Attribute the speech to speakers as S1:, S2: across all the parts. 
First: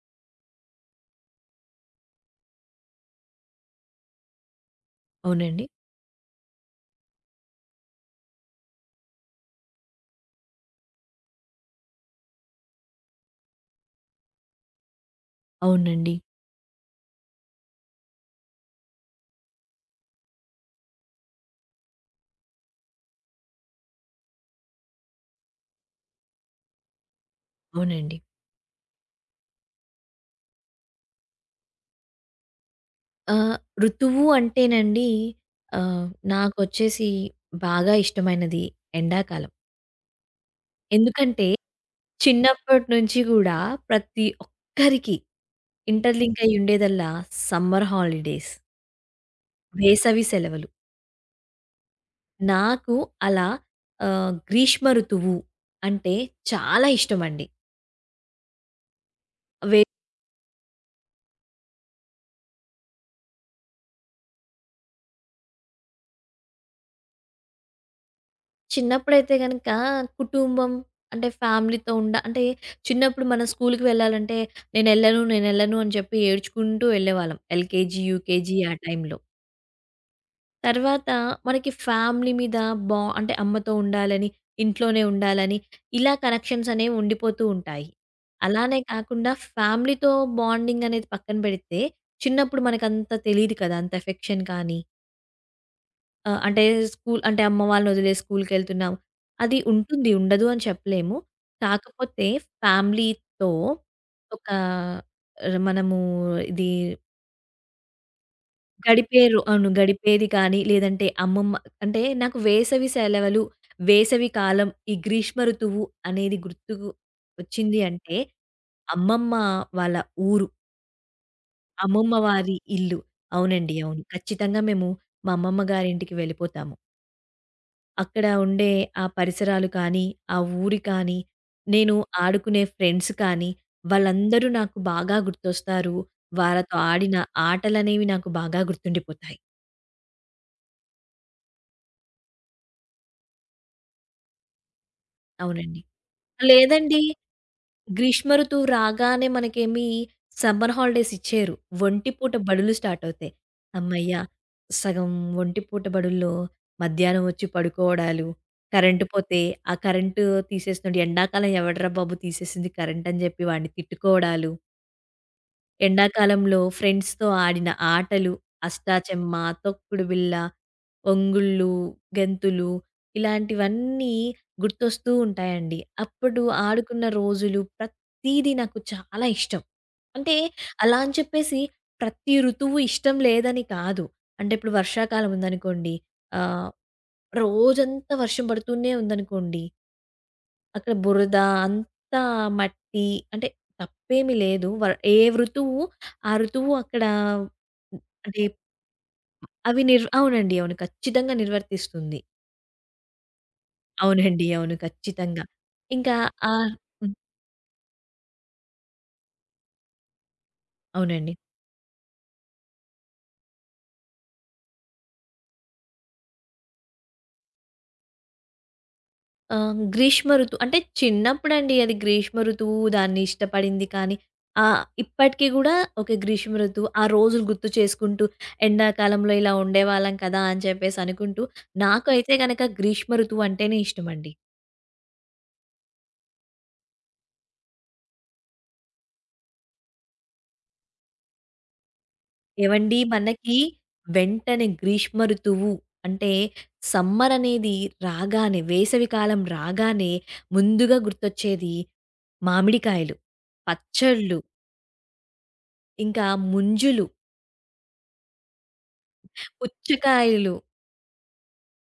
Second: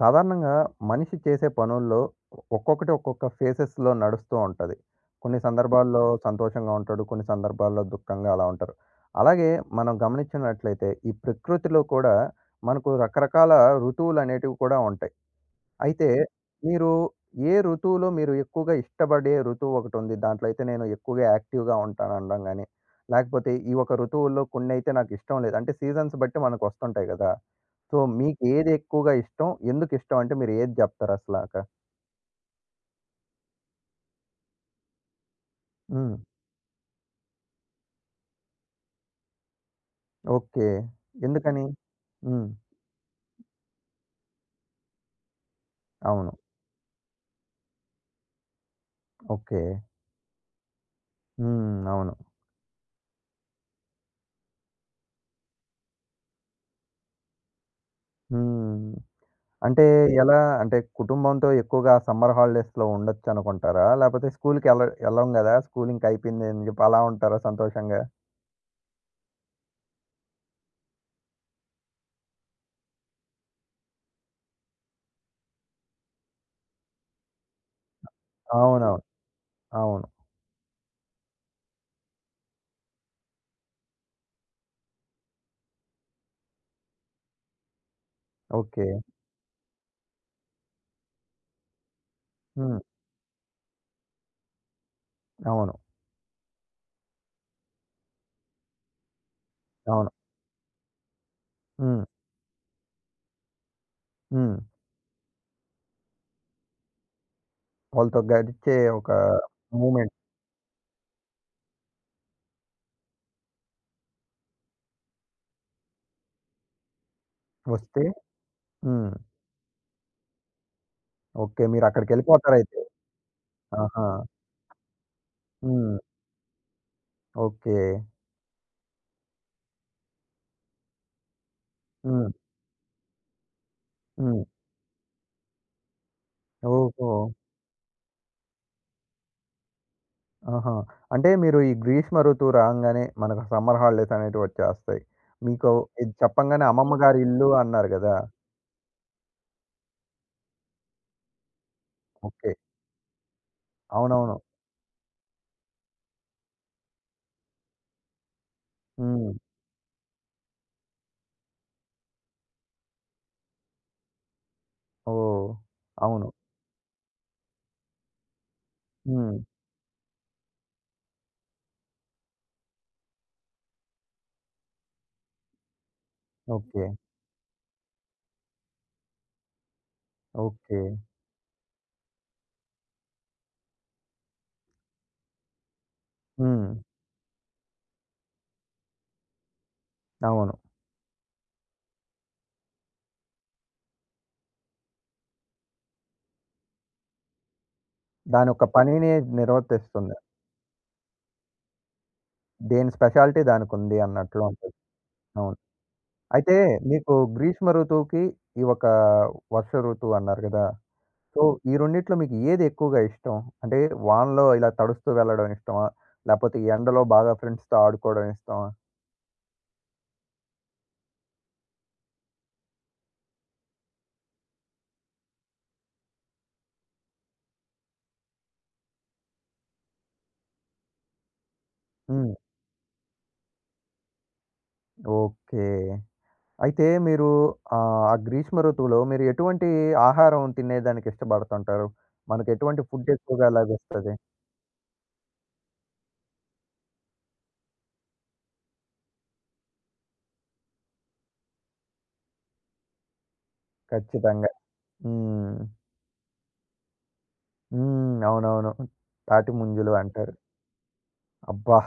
S1: సాధారణంగా మనిషి చేసే పనుల్లో ఒక్కొక్కటి ఒక్కొక్క ఫేసెస్‌లో నడుస్తూ ఉంటది. కొన్ని
S2: అవునండి.
S1: సందర్భాల్లో సంతోషంగా ఉంటాడు. కొన్ని సందర్భాల్లో దుఃఖంగా అలా ఉంటారు. అలాగే మనం గమనించినట్లయితే ఈ ప్రకృతిలో కూడా మనకు రకరకాల ఋతువులనేటివి కూడా ఉంటాయి. అయితే
S2: అవునండి.
S1: మీరు ఏ ఋతువులో మీరు ఎక్కువగా ఇష్టపడే ఋతువు ఒకటుంది. దాంట్లో అయితే నేను ఎక్కువగా యాక్టివ్‌గా ఉంటాననడం గాని, లేకపోతే ఈ ఒక ఋతువుల్లో కొన్నైతే నాకిష్టం లేదు. అంటే సీజన్స్ బట్టి మనకొస్తుంటాయి గదా! సో,
S2: అవునండి.
S1: మీకేది ఎక్కువగా ఇష్టం? ఎందుకిష్టం అంటే మీరు ఏది జెప్తారసలాక?
S2: ఆహ్, ఋతువు అంటేనండి ఆహ్,
S1: హ్మ్.
S2: నాకొచ్చేసి బాగా ఇష్టమైనది ఎండాకాలం.
S1: ఓకే.
S2: ఎందుకంటే
S1: ఎందుకని? హ్మ్.
S2: చిన్నప్పటి నుంచి గూడా ప్రతి ఒక్కరికి
S1: అవును.
S2: ఇంటర్‌లింక్ అయ్యి ఉండేదల్లా సమ్మర్ హాలిడేస్,
S1: ఓకే.
S2: వేసవి సెలవులు.
S1: హ్మ్. అవును.
S2: నాకు అలా గ్రీష్మ ఋతువు అంటే చాలా ఇష్టమండి.
S1: హ్మ్. అంటే ఎలా? అంటే కుటుంబంతో ఎక్కువగా సమ్మర్ హాలిడేస్‌లో ఉండొచ్చనుకుంటారా? లేపోతే స్కూలుకి ఎళ్ళం గదా! స్కూలు ఇంక అయిపోయింది అని జెప్పి అలా ఉంటారా సంతోషంగా?
S2: చిన్నప్పుడైతే గనక కుటుంబం అంటే ఫ్యామిలీతో ఉండ అంటే చిన్నప్పుడు మనం స్కూల్‌కి వెళ్ళాలంటే నేనెళ్ళను, నేనెళ్ళను అని చెప్పి ఏడ్చుకుంటూ వెళ్ళేవాళ్ళం. ఎల్‌కేజీ, యూకేజీ ఆ
S1: అవునవును.
S2: టైంలో.
S1: అవును.
S2: తర్వాత మనకి ఫ్యామిలీ మీద అంటే అమ్మతో ఉండాలని, ఇంట్లోనే ఉండాలని ఇలా కనెక్షన్స్ అనేవి ఉండిపోతూ ఉంటాయి. అలానే
S1: ఓకే.
S2: కాకుండా ఫ్యామిలీతో బాండింగ్ అనేది పక్కన పెడితే చిన్నప్పుడు
S1: హ్మ్.
S2: మనకంత తెలీదు కదా! అంత ఎఫెక్షన్ కానీ
S1: అవును.
S2: ఆ! అంటే స్కూల్ అంటే అమ్మ వాళ్ళనొదిలేసి స్కూల్‌కెళ్తున్నాం. అది ఉంటుంది,
S1: అవును.
S2: ఉండదు అని చెప్పలేము.
S1: హ్మ్.
S2: కాకపోతే ఫ్యామిలీతో ఒక
S1: హ్మ్.
S2: మనము ఇది
S1: వాళ్ళతో గడిచే ఒక
S2: గడిపే రో అవును.
S1: మూమెంట్
S2: గడిపేది కానీ, లేదంటే అమ్మమ్మ అంటే నాకు వేసవి సెలవులు, వేసవి కాలం, ఈ గ్రీష్మ ఋతువు అనేది గుర్తుకు వచ్చింది
S1: వస్తే
S2: అంటే
S1: హ్మ్.
S2: అమ్మమ్మ వాళ్ళ ఊరు,
S1: ఓకే.
S2: అమ్మమ్మ వారి
S1: మీరక్కడికెళ్ళిపోతారయితే.
S2: ఇల్లు. అవునండి. అవును.
S1: ఆహా!
S2: ఖచ్చితంగా మేము మా అమ్మమ్మ
S1: హ్మ్.
S2: గారింటికి వెళ్ళిపోతాము.
S1: ఓకే.
S2: అక్కడ ఉండే ఆ పరిసరాలు కానీ, ఆ ఊరి కానీ, నేను
S1: హ్మ్.
S2: ఆడుకునే ఫ్రెండ్స్ కానీ,
S1: హ్మ్.
S2: వాళ్ళందరూ నాకు బాగా గుర్తొస్తారు. వాళ్ళతో
S1: ఓహో!
S2: ఆడిన ఆటలనేవి నాకు బాగా గుర్తుండిపోతాయి.
S1: ఆహా! అంటే మీరు ఈ గ్రీష్మ ఋతువు రాంగానే మనకు సమ్మర్ హాలిడేస్ అనేటివి వచ్చేస్తాయి. మీకు
S2: అవునండి.
S1: ఇది చెప్పంగానే
S2: లేదండి.
S1: అమ్మమ్మ గారి ఇల్లు అన్నారు గదా!
S2: గ్రీష్మ ఋతువు రాగానే మనకేమి సమ్మర్ హాలిడేస్ ఇచ్చేయరు. ఒంటి పూట
S1: ఓకే.
S2: బడులు స్టార్ట్ అవుతాయి. హమ్మయ్య!
S1: అవునవును.
S2: సగం ఒంటి పూట బడుల్లో మధ్యాహ్నం వచ్చి పడుకోవడాలు, కరెంటు
S1: హ్మ్.
S2: పోతే ఆ కరెంటు తీసేసినోడు ఎండాకాలం ఎవడురా బాబు తీసేసింది కరెంట్ అని జెప్పి వాడిని తిట్టుకోవడాలు.
S1: ఓహ్! అవును.
S2: ఎండాకాలంలో ఫ్రెండ్స్‌తో ఆడిన ఆటలు, అష్టాచెమ్మ,
S1: హ్మ్.
S2: తొక్కుడు బిళ్ళ, ఒంగుళ్ళు, గెంతులు ఇలాంటివన్నీ గుర్తొస్తూ ఉంటాయండి. అప్పుడు
S1: ఓకే.
S2: ఆడుకున్న రోజులు ప్రతీదీ నాకు చాలా ఇష్టం. అంటే
S1: ఓకే.
S2: అలా అని చెప్పేసి ప్రతి ఋతువు ఇష్టం లేదని కాదు. అంటే ఇప్పుడు వర్షాకాలం ఉందనుకోండి.
S1: హ్మ్.
S2: ఆహ్, రోజంతా వర్షం పడుతూనే ఉందనుకోండి,
S1: అవును.
S2: అక్కడ బురద, అంతా మట్టి. అంటే తప్పేమి లేదు. ఏ ఋతువు, ఆ ఋతువు అక్కడ అంటే
S1: దానొక పనిని
S2: అవి నిర్
S1: నిర్వర్తిస్తుంది.
S2: అవునండి. అవును. ఖచ్చితంగా నిర్వర్తిస్తుంది.
S1: దేని స్పెషాలిటీ దానికుంది అన్నట్లు
S2: అవునండి. అవును.
S1: ఉంటుంది.
S2: ఖచ్చితంగా.
S1: అవును.
S2: ఇంకా
S1: అయితే
S2: ఆహ్
S1: మీకు
S2: హ్మ్.
S1: గ్రీష్మ ఋతువుకి ఈ ఒక వర్ష ఋతువు అన్నారు గదా!
S2: అవునండి.
S1: సో, ఈ రెండిట్లో మీకు ఏది ఎక్కువగా ఇష్టం? అంటే వానలో ఇలా తడుస్తూ వెళ్ళడం ఇష్టమా? లేపోతే ఎండలో బాగా ఫ్రెండ్స్‌తో ఆడుకోవడం ఇష్టమా?
S2: ఆ! 'గ్రీష్మ ఋతువు' అంటే చిన్నప్పుడండి అది 'గ్రీష్మ ఋతువు' దాన్ని ఇష్టపడింది కానీ, ఇప్పటికి గూడా ఓకే. 'గ్రీష్మ ఋతువు' ఆ రోజులు గుర్తు చేసుకుంటూ, ఎండాకాలంలో ఇలా ఉండేవాళ్ళం కదా! అని చెప్పేసి అనుకుంటూ, నాకు
S1: హ్మ్.
S2: అయితే గనక 'గ్రీష్మ ఋతువు' అంటేనే ఇష్టమండి.
S1: ఓకే. అయితే మీరు ఆ గ్రీష్మ ఋతువులో మీరు ఎటువంటి ఆహారం తినేదానికి ఇష్టపడుతుంటారు? మనకు ఎటువంటి
S2: ఏవండీ
S1: ఫుడ్ ఎక్కువగా
S2: మనకి
S1: లభిస్తది?
S2: వెంటనే 'గ్రీష్మ ఋతువు' అంటే సమ్మర్ అనేది రాగానే, వేసవి కాలం రాగానే ముందుగా గుర్తొచ్చేది మామిడికాయలు, పచ్చళ్ళు,
S1: ఖచ్చితంగా. హ్మ్.
S2: ఇంకా ముంజులు,
S1: హ్మ్. అవునవును. తాటి ముంజలు అంటారు.
S2: పుచ్చకాయలు.
S1: అబ్బా!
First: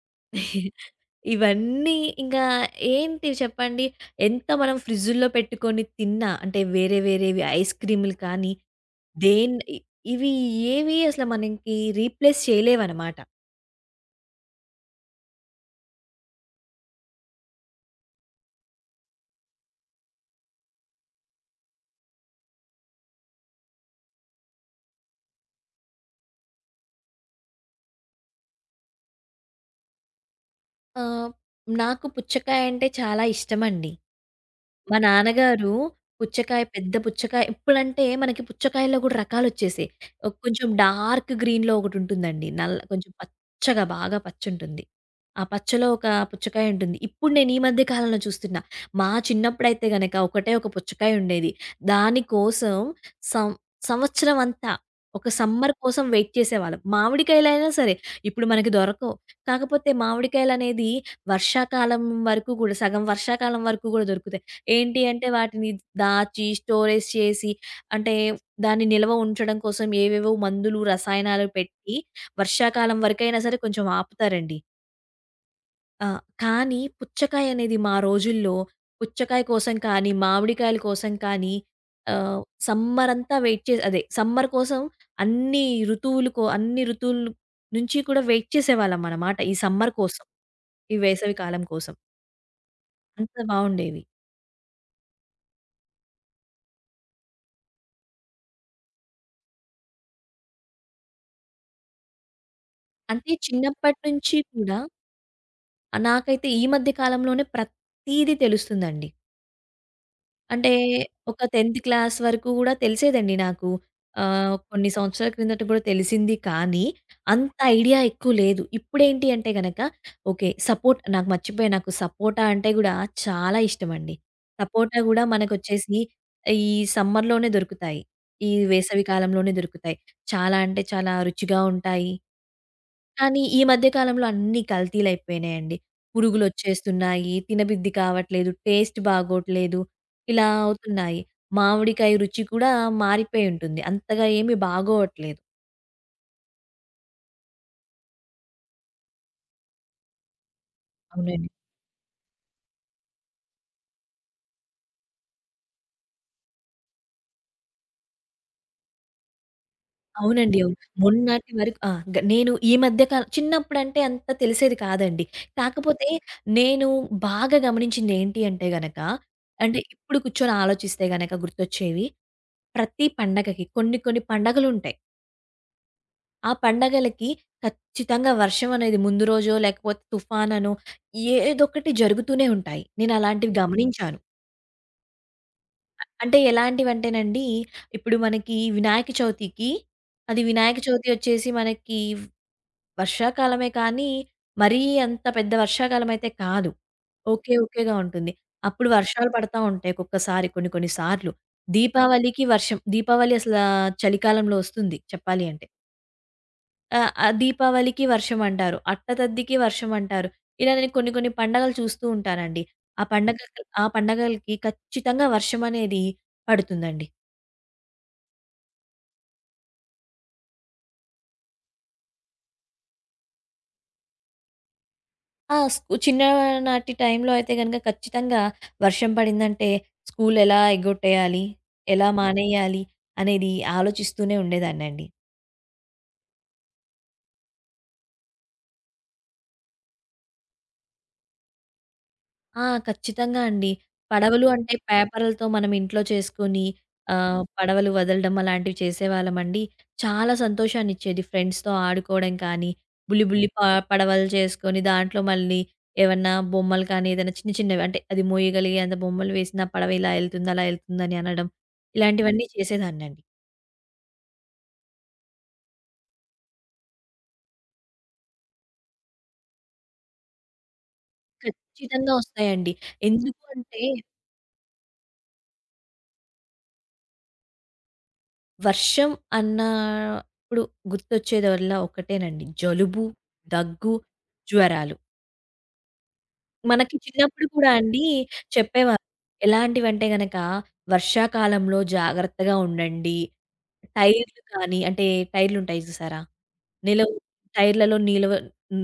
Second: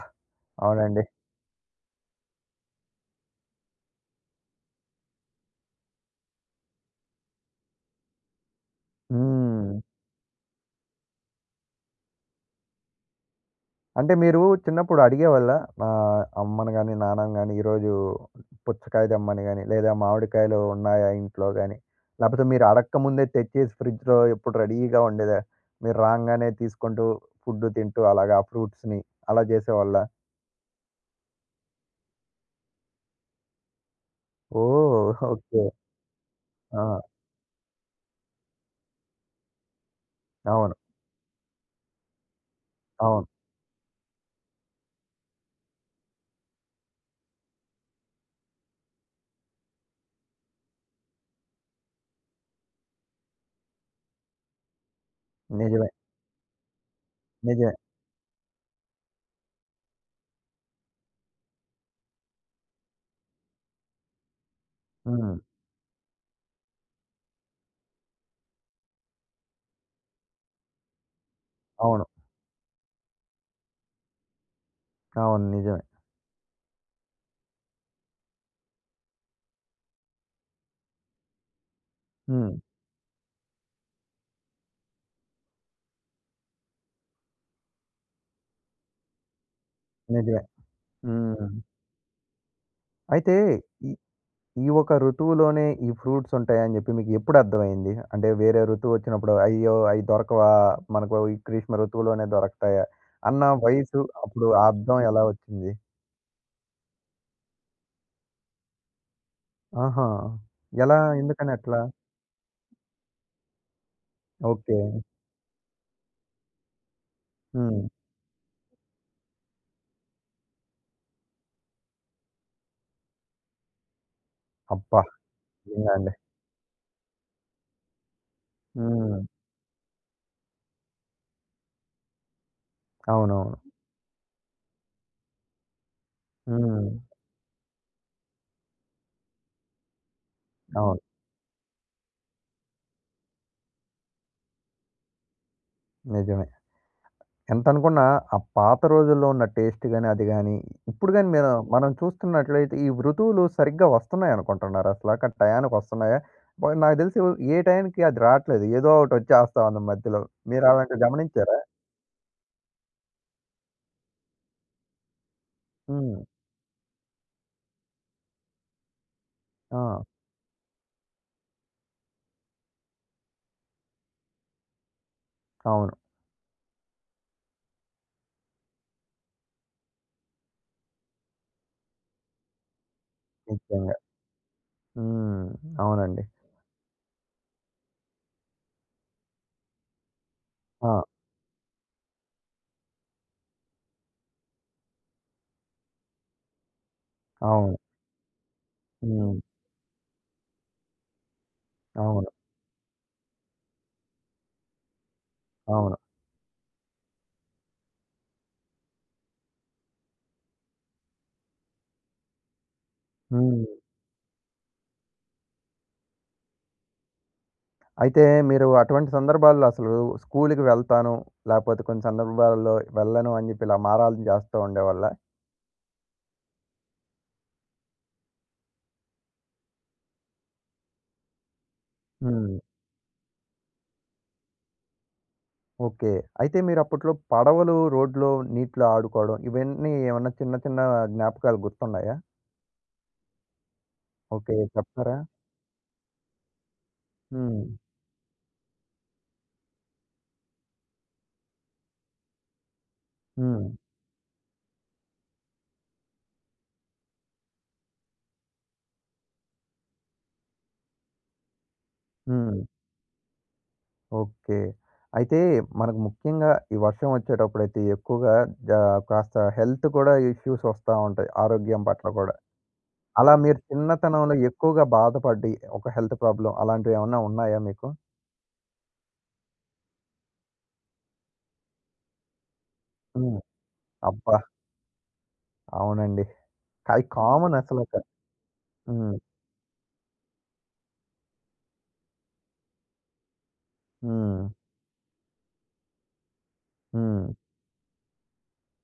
S1: అవునండి.
S2: ఇవన్నీ ఇంకా ఏంటి చెప్పండి? ఎంత మనం ఫ్రిడ్జుల్లో పెట్టుకొని తిన్నా అంటే వేరే వేరేవి ఐస్ క్రీములు కానీ, దేన్
S1: హ్మ్.
S2: ఇ ఇవి ఏవి అసలు మనకి రీప్లేస్ చేయలేవనమాట.
S1: అంటే మీరు చిన్నప్పుడు అడిగేవాళ్ళా? అమ్మని గాని, నాన్నని గాని ఈరోజు పుచ్చకాయ తెమ్మని గాని, లేదా మామిడికాయలు ఉన్నాయా ఇంట్లో గాని, లేపోతే మీరు అడక్కముందే తెచ్చేసి ఫ్రిడ్జ్‌లో ఎప్పుడు రెడీగా ఉండేదా? మీరు రాంగానే తీసుకుంటూ ఫుడ్డు తింటూ అలాగా ఆ ఫ్రూట్స్‌ని అలా చేసేవాళ్ళా?
S2: ఆహ్, నాకు పుచ్చకాయ అంటే చాలా ఇష్టమండి. మా
S1: ఓహ్! ఓకే.
S2: నాన్నగారు పుచ్చకాయ పెద్ద
S1: ఆ!
S2: పుచ్చకాయ ఇప్పుడంటే మనకి పుచ్చకాయల్లో కూడా రకాలొచ్చేసాయి. కొంచెం
S1: అవును.
S2: డార్క్ గ్రీన్‌లో ఒకటుంటుందండి. నల్ల కొంచెం
S1: అవును.
S2: పచ్చగా బాగా పచ్చుంటుంది. ఆ పచ్చలో ఒక పుచ్చకాయ ఉంటుంది. ఇప్పుడు నేను ఈ మధ్య కాలంలో చూస్తున్నా. మా చిన్నప్పుడైతే గనక ఒకటే ఒక పుచ్చకాయ ఉండేది. దాని కోసం సం సంవత్సరం అంతా ఒక సమ్మర్
S1: నిజమే.
S2: కోసం వెయిట్ చేసేవాళ్ళం. మామిడికాయలైనా
S1: నిజమే.
S2: సరే ఇప్పుడు మనకి దొరకవు. కాకపోతే మామిడికాయలనేది వర్షాకాలం వరకు కూడా సగం వర్షాకాలం వరకు కూడా దొరుకుతాయి. ఏంటి అంటే
S1: హ్మ్.
S2: వాటిని దాచి, స్టోరేజ్ చేసి అంటే దాన్ని నిల్వ ఉంచడం కోసం ఏవేవో మందులు, రసాయనాలు పెట్టి
S1: అవును.
S2: వర్షాకాలం వరకైనా సరే కొంచెం ఆపుతారండి.
S1: అవును. నిజమే.
S2: ఆ! కానీ పుచ్చకాయ అనేది మా రోజుల్లో పుచ్చకాయ కోసం కానీ, మామిడికాయల కోసం కానీ ఆహ్,
S1: హ్మ్.
S2: సమ్మర్ అంతా వెయిట్ చే అదే సమ్మర్ కోసం అన్ని అన్ని ఋతువుల నుంచి కూడా వెయిట్ చేసేవాళ్ళమనమాట. ఈ సమ్మర్ కోసం,
S1: నిజమే.
S2: ఈ వేసవి
S1: హ్మ్.
S2: కాలం కోసం.
S1: అయితే
S2: అంత బావుండేవి.
S1: ఈ ఒక ఋతువులోనే ఈ ఫ్రూట్స్ ఉంటాయని జెప్పి మీకెప్పుడు అర్థమైంది? అంటే వేరే ఋతువొచ్చినప్పుడు అయ్యో! అయి దొరకవా? మనకు ఈ గ్రీష్మ ఋతువులోనే దొరకతాయా?
S2: అంటే
S1: అన్న
S2: చిన్నప్పటి
S1: వయసు
S2: నుంచి
S1: అప్పుడు ఆ
S2: కూడా
S1: అర్థం ఎలా వచ్చింది?
S2: నాకైతే ఈ మధ్య కాలంలోనే ప్రతీదీ తెలుస్తుందండి.
S1: ఆహా!
S2: అంటే
S1: ఎలా?
S2: ఒక
S1: ఎందుకని
S2: 10th
S1: అట్లా?
S2: క్లాస్ వరకు గూడా తెలిసేదండి నాకు.
S1: ఓకే.
S2: కొన్ని సంవత్సరాల క్రిందట గూడా తెలిసింది కానీ, అంత
S1: హ్మ్.
S2: ఐడియా ఎక్కువ లేదు. ఇప్పుడేంటి అంటే గనక ఓకే. సపోర్ట్ నాకు మర్చిపోయాను. నాకు సపోటా అంటే గూడా చాలా ఇష్టమండి. సపోటా
S1: అబ్బా!
S2: గూడా
S1: నిజంగా
S2: మనకొచ్చేసి
S1: అండి.
S2: ఈ సమ్మర్‌లోనే దొరుకుతాయి. ఈ వేసవి
S1: హ్మ్.
S2: కాలంలోనే దొరుకుతాయి. చాలా అంటే చాలా రుచిగా ఉంటాయి. కానీ
S1: అవునవును.
S2: ఈ మధ్య కాలంలో అన్నీ కల్తీలయిపోయినాయండి.
S1: హ్మ్.
S2: పురుగులొచ్చేస్తున్నాయి, తినబుద్ధి కావట్లేదు, టేస్ట్ బాగోట్లేదు, ఇలా
S1: అవును.
S2: అవుతున్నాయి. మామిడికాయ రుచి కూడా మారిపోయి ఉంటుంది. అంతగా ఏమి బాగోవట్లేదు.
S1: నిజమే. ఎంతనుకున్నా ఆ పాత రోజుల్లో ఉన్న టేస్ట్ గాని, అది గాని, ఇప్పుడు గాని
S2: అవునండి.
S1: మీరు మనం చూస్తున్నట్లయితే ఈ ఋతువులు సరిగ్గా వస్తున్నాయనుకుంటున్నారా అసల? టయానికొస్తున్నాయా? నాకు తెలిసి ఏ టయానికి అది రాట్లేదు. ఏదో ఒకటి వచ్చేస్తా ఉంది మధ్యలో.
S2: అవునండి.
S1: మీరు
S2: అవును.
S1: అలాంటివి
S2: మొన్నటి
S1: గమనించారా?
S2: వరకు ఆ! నేను ఈ మధ్య కాల చిన్నప్పుడంటే అంత తెలిసేది కాదండి. కాకపోతే
S1: హ్మ్.
S2: నేను బాగా గమనించింది ఏంటి అంటే గనక, అంటే
S1: ఆ!
S2: ఇప్పుడు కూర్చొని ఆలోచిస్తే గనక గుర్తొచ్చేవి, ప్రతి పండగకి కొన్ని కొన్ని పండగలుంటాయి.
S1: అవును.
S2: ఆ పండగలకి ఖచ్చితంగా వర్షం అనేది ముందు రోజో, లేకపోతే తుఫాననో ఏదొకటి జరుగుతూనే ఉంటాయి. నేనలాంటివి
S1: నిజంగా.
S2: గమనించాను.
S1: హ్మ్. అవునండి.
S2: అంటే ఎలాంటివంటేనండి, ఇప్పుడు మనకి వినాయక చవితికి అది వినాయక
S1: ఆ!
S2: చవితి వచ్చేసి మనకి వర్షాకాలమే కానీ, మరీ అంత పెద్ద వర్షాకాలమయితే కాదు. ఓకే.
S1: అవును.
S2: ఓకేగా ఉంటుంది. అప్పుడు వర్షాలు
S1: హ్మ్.
S2: పడతా ఉంటాయి ఒక్కొక్కసారి కొన్ని కొన్ని సార్లు.
S1: అవును.
S2: దీపావళికి వర్షం. దీపావళి అసలా చలికాలంలో వస్తుంది చెప్పాలి అంటే.
S1: అవును.
S2: ఆ! ఆ! దీపావళికి వర్షం అంటారు. అట్టతద్దికి వర్షం అంటారు. ఇలా నేను కొన్ని కొన్ని పండగలు చూస్తూ ఉంటానండి. ఆ పండగలకి
S1: హ్మ్.
S2: ఆ పండగలకి ఖచ్చితంగా వర్షం అనేది పడుతుందండి.
S1: అయితే మీరు అటువంటి సందర్భాల్లో అసలు స్కూలుకి వెళ్తాను, లేకపోతే కొన్ని సందర్భాల్లో వెళ్ళను అని చెప్పి ఇలా మారాలు చేస్తూ ఉండేవాళ్ళా?
S2: ఆ! చిన్ననాటి టైంలో అయితే గనక ఖచ్చితంగా వర్షం పడిందంటే స్కూల్ ఎలా ఎగ్గొట్టేయాలి? ఎలా
S1: హ్మ్.
S2: మానేయాలి? అనేది ఆలోచిస్తూనే ఉండేదాన్నండి.
S1: ఓకే. అయితే మీరప్పట్లో పడవలు, రోడ్లో, నీటిలో ఆడుకోవడం ఇవన్నీ ఏమన్నా చిన్న చిన్న జ్ఞాపకాలు గుర్తున్నాయా?
S2: ఆ! ఖచ్చితంగా అండి. పడవలు
S1: ఓకే.
S2: అంటే
S1: చెప్తారా?
S2: పేపర్లతో మనం ఇంట్లో చేసుకొని
S1: హ్మ్.
S2: పడవలు వదలడం అలాంటివి చేసేవాళ్ళమండి. చాలా సంతోషాన్నిచ్చేది ఫ్రెండ్స్‌తో ఆడుకోవడం కానీ, బుల్లి బుల్లి
S1: హ్మ్.
S2: పడవలు చేసుకొని దాంట్లో మళ్ళీ ఏమన్నా బొమ్మలు కానీ ఏదైనా చిన్న చిన్నవి అంటే అది మోయగలిగేంత బొమ్మలు వేసి నా పడవ ఇలా ఎళ్తుంది, అలా ఎళ్తుందని అనడం ఇలాంటివన్నీ
S1: హ్మ్.
S2: చేసేదాన్నండి.
S1: ఓకే. అయితే మనకు ముఖ్యంగా ఈ వర్షం వచ్చేటప్పుడైతే ఎక్కువగా జా కాస్త హెల్త్ కూడా ఇష్యూస్ వస్తా ఉంటాయి. ఆరోగ్యం పట్ల
S2: ఖచ్చితంగా
S1: కూడా.
S2: వస్తాయండి.
S1: అలా
S2: ఎందుకు
S1: మీరు
S2: అంటే
S1: చిన్నతనంలో ఎక్కువగా బాధపడి ఒక హెల్త్ ప్రాబ్లమ్ అలాంటివేమన్నా ఉన్నాయా మీకు?
S2: వర్షం అన్నప్పుడు గుర్తొచ్చేదల్లా ఒకటేనండి. జలుబు,
S1: హ్మ్.
S2: దగ్గు,
S1: అబ్బా!
S2: జ్వరాలు.
S1: అవునండి.
S2: మనకి
S1: అయి
S2: చిన్నప్పుడు
S1: కామన్
S2: కూడా
S1: అసలక.
S2: అండి చెప్పేవారు.
S1: హ్మ్.
S2: ఎలాంటివంటే గనక, "వర్షాకాలంలో జాగ్రత్తగా ఉండండి. టైర్లు
S1: హ్మ్.
S2: కానీ" అంటే టైర్లుంటాయి చూసారా? నిలవ
S1: హ్మ్.
S2: టైర్లలో నిలవ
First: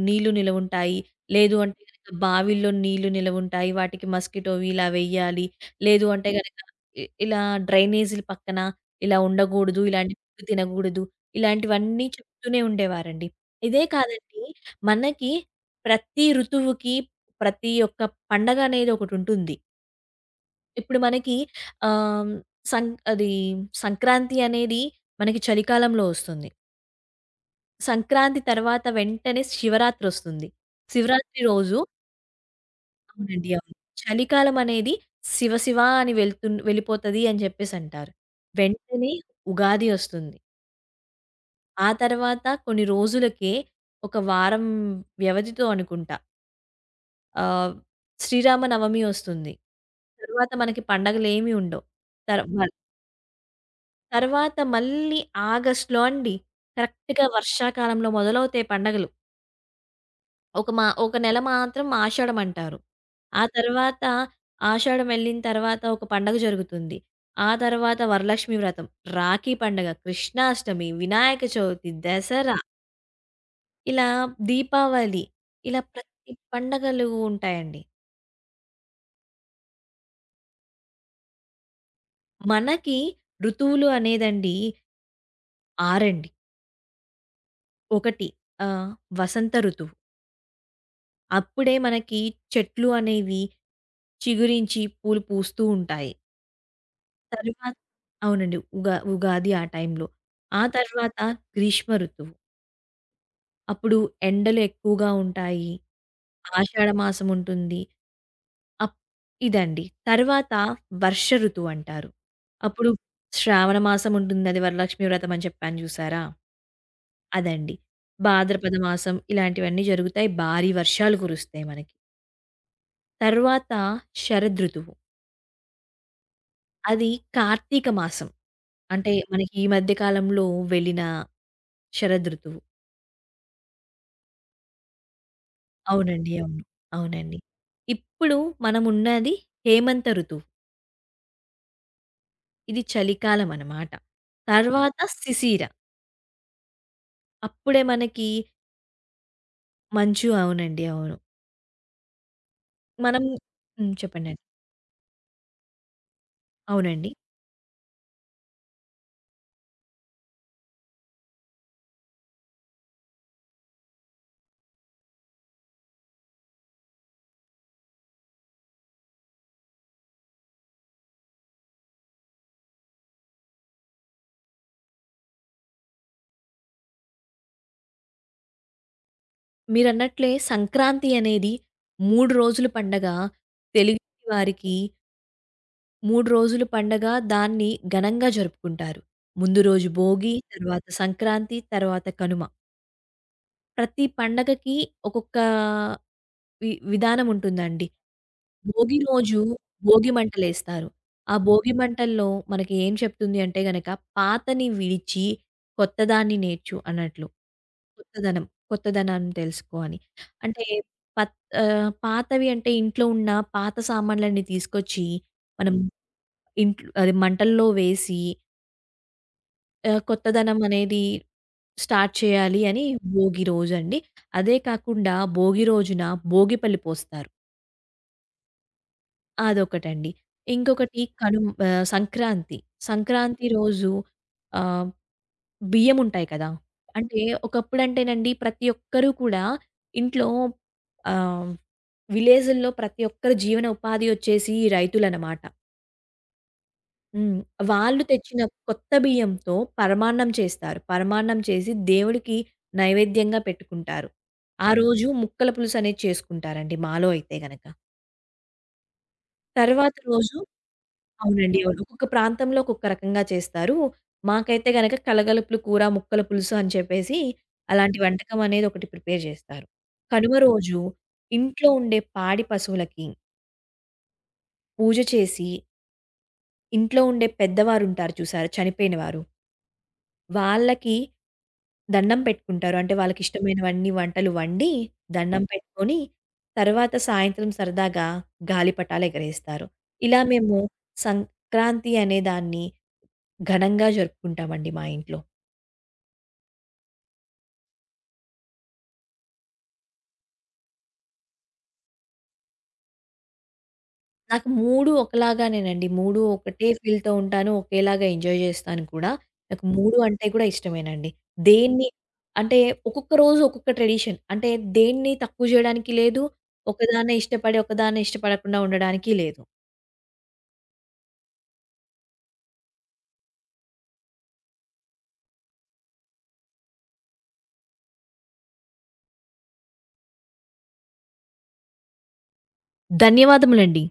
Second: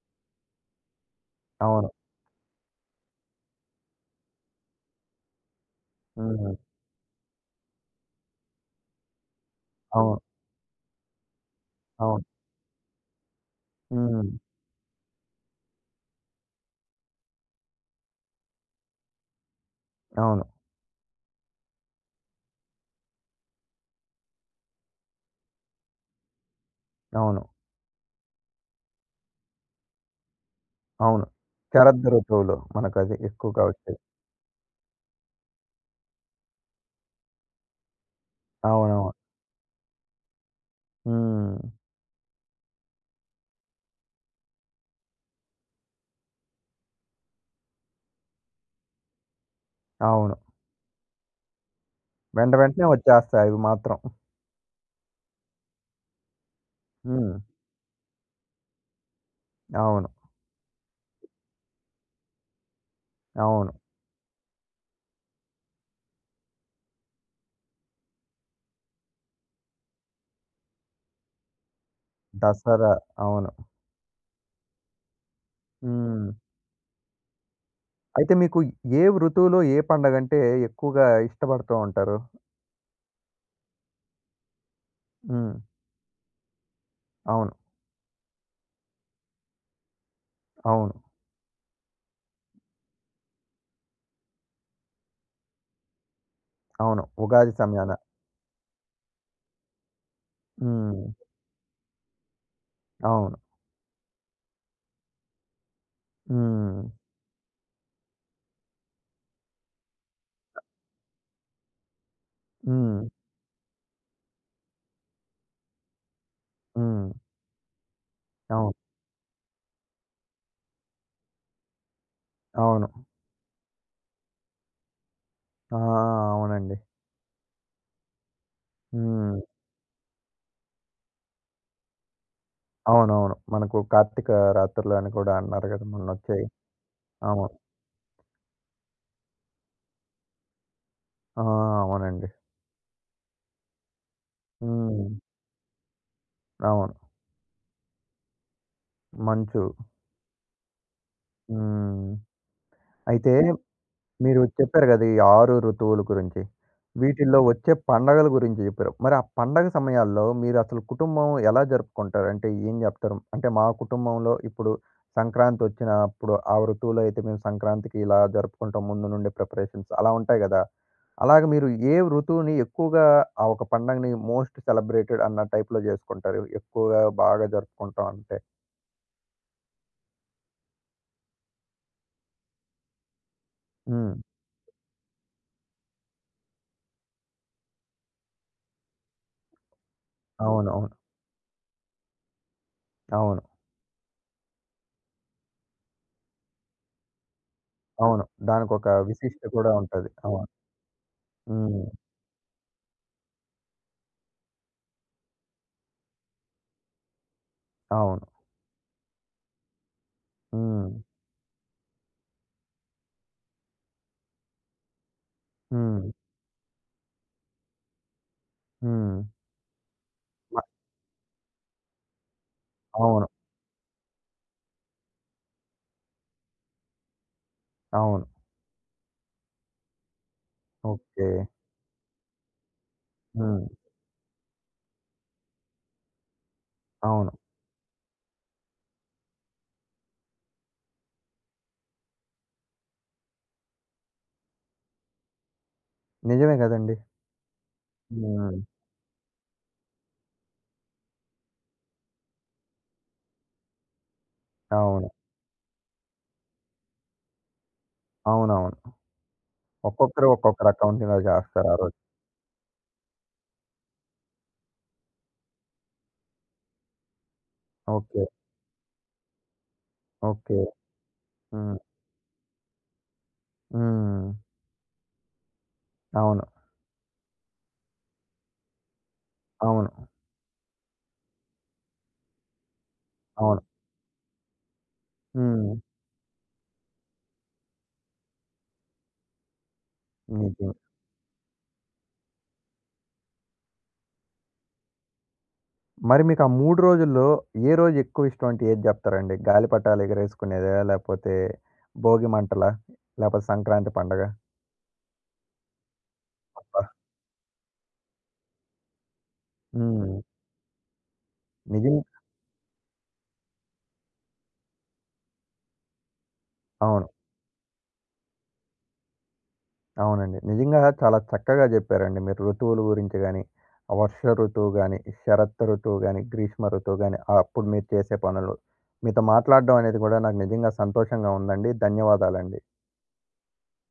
S2: నీళ్లు నిలవుంటాయి. లేదు అంటే
S1: అవును.
S2: గనక బావిల్లో నీళ్లు నిలవుంటాయి. వాటికి మస్కిటోవి ఇలా వెయ్యాలి. లేదు అంటే గనక
S1: హ్మ్.
S2: ఇలా డ్రైనేజీల పక్కన ఇలా ఉండకూడదు. ఇలాంటి
S1: అవును.
S2: ఫుడ్ తినకూడదు. ఇలాంటివన్నీ
S1: అవును.
S2: చెప్తూనే ఉండేవారండి. ఇదే
S1: హ్మ్.
S2: కాదండి మనకి ప్రతి ఋతువుకి ప్రతి ఒక్క పండగ అనేది ఒకటుంటుంది.
S1: అవును.
S2: ఇప్పుడు మనకి ఆహ్, సం అది సంక్రాంతి అనేది మనకి చలికాలంలో వస్తుంది.
S1: అవును.
S2: సంక్రాంతి తర్వాత వెంటనే శివరాత్రొస్తుంది.
S1: అవును.
S2: శివరాత్రి రోజు
S1: శరద్ ఋతువులో మనకది
S2: అవునండి.
S1: ఎక్కువగా
S2: అవును.
S1: వచ్చేది.
S2: చలికాలం అనేది శివ శివ అని వెళ్తున్ వెళ్ళిపోతది అని చెప్పేసంటారు. వెంటనే
S1: అవునవును.
S2: ఉగాది వస్తుంది.
S1: హ్మ్.
S2: ఆ తర్వాత కొన్ని రోజులకే ఒక వారం వ్యవధితో అనుకుంటా ఆహ్, శ్రీరామనవమి ఒస్తుంది.
S1: అవును.
S2: తర్వాత మనకి పండగలేమి ఉండవు. తర్
S1: వెంట
S2: మ
S1: వెంటనే వచ్చేస్తాయి అవి మాత్రం.
S2: తర్వాత మళ్ళీ ఆగస్ట్‌లో అండి. కరెక్ట్‌గా
S1: హ్మ్.
S2: వర్షాకాలంలో మొదలవుతాయి పండగలు.
S1: అవును.
S2: ఒక నెల మాత్రం ఆషాఢం అంటారు. ఆ
S1: అవును.
S2: తర్వాత ఆషాఢం ఎళ్ళిన తర్వాత ఒక పండగ జరుగుతుంది. ఆ తర్వాత వరలక్ష్మి వ్రతం, రాఖీ పండగ, కృష్ణాష్టమి, వినాయక చవితి, దసరా,
S1: దసరా. అవును.
S2: ఇలా దీపావళి, ఇలా
S1: హ్మ్.
S2: ప్రతి పండగలు ఉంటాయండి.
S1: అయితే మీకు ఏ ఋతువులో ఏ పండగంటే ఎక్కువగా ఇష్టపడుతూ ఉంటారు?
S2: మనకి ఋతువులు అనేదండి
S1: హ్మ్.
S2: 6.
S1: అవును.
S2: ఒకటి ఆహ్, వసంత ఋతువు.
S1: అవును.
S2: అప్పుడే మనకి చెట్లు అనేవి చిగురించి పూలు పూస్తూ ఉంటాయి.
S1: అవును. ఉగాది
S2: తర్వాత
S1: సమయాన.
S2: అవునండి. ఉగాది ఆ టైంలో. ఆ
S1: హ్మ్.
S2: తర్వాత గ్రీష్మ ఋతువు.
S1: అవును.
S2: అప్పుడు ఎండలు ఎక్కువగా ఉంటాయి.
S1: హ్మ్.
S2: ఆషాఢ మాసం ఉంటుంది. అప్ ఇదండి. తర్వాత వర్ష ఋతువు అంటారు. అప్పుడు
S1: హ్మ్.
S2: శ్రావణ మాసం ఉంటుంది. అది వరలక్ష్మి వ్రతం అని చెప్పాను చూసారా?
S1: హ్మ్.
S2: అదండి. భాద్రపద
S1: అవును.
S2: మాసం ఇలాంటివన్నీ జరుగుతాయి. భారీ వర్షాలు కురుస్తాయి మనకి.
S1: అవును.
S2: తర్వాత శరదృతువు.
S1: ఆ! అవునండి.
S2: అది కార్తీక మాసం. అంటే
S1: హ్మ్.
S2: మనకి ఈ మధ్య కాలంలో వెళ్ళిన శరదృతువు.
S1: అవునవును. మనకు 'కార్తీక రాత్రులు' అని కూడా అన్నారు గదా!
S2: అవునండి.
S1: మొన్నొచ్చాయి.
S2: అవును. అవునండి.
S1: అవును.
S2: ఇప్పుడు మనమున్నది హేమంత ఋతువు.
S1: ఆ! అవునండి.
S2: ఇది చలికాలం అనమాట. తర్వాత
S1: హ్మ్.
S2: శిశిర.
S1: అవును.
S2: అప్పుడే మనకి
S1: 'మంచు.'
S2: మంచు అవునండి. అవును.
S1: హ్మ్.
S2: మనం
S1: అయితే
S2: హ్మ్. చెప్పండి. అండి.
S1: మీరు చెప్పారు గదా! ఈ 6 ఋతువుల గురించి.
S2: అవునండి.
S1: వీటిల్లో వచ్చే పండగల గురించి జెప్పారు. మరి ఆ పండగ సమయాల్లో మీరసలు కుటుంబం ఎలా జరుపుకుంటారు? అంటే ఏం జెప్తారు? అంటే మా కుటుంబంలో ఇప్పుడు సంక్రాంతొచ్చినప్పుడు ఆ ఋతువులో అయితే మేము సంక్రాంతికి ఇలా జరుపుకుంటాం ముందు నుండే ప్రిపరేషన్స్ అలా ఉంటాయి గదా! అలాగ మీరు ఏ ఋతువుని ఎక్కువగా ఆ ఒక పండగని మోస్ట్ సెలబ్రేటెడ్ అన్న టైప్‌లో జేసుకుంటారు? ఎక్కువగా బాగా జరుపుకుంటాం అంటే?
S2: మీరన్నట్లే సంక్రాంతి అనేది 3 రోజులు పండగ.
S1: హ్మ్.
S2: తెలుగింటి వారికి 3 రోజులు పండగ. దాన్ని ఘనంగా జరుపుకుంటారు. ముందు రోజు భోగి,
S1: అవును.
S2: తర్వాత
S1: అవును.
S2: సంక్రాంతి, తర్వాత కనుమ.
S1: అవును.
S2: ప్రతి పండగకి ఒక్కొక్క విధానం ఉంటుందండి.
S1: అవును. దానికొక
S2: భోగి రోజు
S1: విశిష్టత కూడా ఉంటది.
S2: భోగి
S1: అవును.
S2: మంటలేస్తారు. ఆ భోగి
S1: హ్మ్.
S2: మంటల్లో మనకి ఏం చెప్తుంది అంటే గనక, "పాతని విడిచి కొత్తదాన్ని నేర్చు" అన్నట్లు.
S1: అవును.
S2: కొత్తదనం, కొత్తదనాన్ని తెలుసుకో అని. అంటే
S1: హ్మ్.
S2: పత్ పాతవి అంటే ఇంట్లో ఉన్న పాత సామాన్లన్నీ తీసుకొచ్చి మనం
S1: హ్మ్.
S2: ఇంట్లో అది మంటల్లో వేసి
S1: హ్మ్.
S2: కొత్తదనం
S1: మ
S2: అనేది స్టార్ట్ చేయాలి అని
S1: అవును.
S2: భోగి రోజండి. అదే కాకుండా భోగి రోజున భోగి పల్లి పోస్తారు.
S1: అవును.
S2: అదొకటండి. ఇంకొకటి
S1: ఓకే.
S2: కనుమ సంక్రాంతి. సంక్రాంతి
S1: హ్మ్.
S2: రోజు ఆహ్, బియ్యముంటాయి కదా! అంటే
S1: అవును.
S2: ఒకప్పుడంటేనండి ప్రతి ఒక్కరు కూడా ఇంట్లో ఆహ్, విలేజుల్లో ప్రతి ఒక్కరి జీవన ఉపాధి వచ్చేసి రైతులనమాట.
S1: నిజమే గదండీ!
S2: హ్మ్. వాళ్ళు తెచ్చిన
S1: హ్మ్.
S2: కొత్త బియ్యంతో పరమాన్నం చేస్తారు. పరమాన్నం చేసి దేవుడికి నైవేద్యంగా పెట్టుకుంటారు. ఆ అవును. రోజు
S1: అవును.
S2: ముక్కల పులుసనేది చేసుకుంటారండి మాలో అయితే గనక.
S1: అవునవును.
S2: తర్వాత
S1: ఒక్కొక్కరు
S2: రోజు
S1: ఒక్కొక్క రకంగా
S2: అవునండి.
S1: జేస్తారు ఆ
S2: అవును.
S1: రోజు.
S2: ఒక్కొక్క ప్రాంతంలో ఒక్కొక్క రకంగా చేస్తారు. మాకైతే గనక కలగలుపులు కూర, ముక్కల పులుసు అని చెప్పేసి అలాంటి
S1: ఓకే.
S2: వంటకం అనేది ఒకటి ప్రిపేర్ జేస్తారు. కనుమ
S1: ఓకే.
S2: రోజు ఇంట్లో
S1: హ్మ్.
S2: ఉండే పాడి పశువులకి
S1: హ్మ్.
S2: పూజ చేసి,
S1: అవును.
S2: ఇంట్లో ఉండే పెద్దవారుంటారు చూసారా చనిపోయినవారు.
S1: అవును.
S2: వాళ్ళకి దండం పెట్టుకుంటారు. అంటే
S1: అవును.
S2: వాళ్ళకిష్టమైనవన్నీ వంటలు వండి, దండం హ్మ్.
S1: హ్మ్.
S2: పెట్టుకొని, తర్వాత సాయంత్రం సరదాగా గాలిపటాలెగరేస్తారు. ఇలా మేము
S1: నిజంగా.
S2: సంక్రాంతి అనే దాన్ని ఘనంగా జరుపుకుంటామండి మా ఇంట్లో.
S1: మరి మీకు ఆ 3 రోజుల్లో ఏ రోజు ఎక్కువ ఇష్టం అంటే ఏది జెప్తారండి? గాలిపటాలు ఎగరేసుకునేదా? లేపోతే భోగి మంటలా? లేపోతే సంక్రాంతి పండగ?
S2: నాకు 3 ఒకలాగానేనండి. 3 ఒకటే
S1: అబ్బా!
S2: ఫీల్‌తో ఉంటాను. ఒకేలాగా ఎంజాయ్ జేస్తాను కూడా. నాకు 3
S1: హ్మ్.
S2: అంటే కూడా ఇష్టమేనండి. దేన్ని
S1: నిజం
S2: అంటే ఒక్కొక్క రోజు ఒక్కొక్క ట్రెడిషన్. అంటే దేన్ని తక్కువ జేయడానికి లేదు.
S1: అవును.
S2: ఒకదాన్నే ఇష్టపడి, ఒకదాన్నే ఇష్టపడకుండా ఉండడానికి లేదు.
S1: అవునండి. నిజంగా చాలా చక్కగా జెప్పారండి మీరు ఋతువుల గురించి గాని, ఆ వర్ష ఋతువు గాని, శరత్ ఋతువు గాని, గ్రీష్మ ఋతువు గాని, అప్పుడు మీరు చేసే పనులు. మీతో మాట్లాడడం అనేది గూడా నాకు నిజంగా సంతోషంగా ఉందండి. ధన్యవాదాలండి.
S2: ధన్యవాదములండి.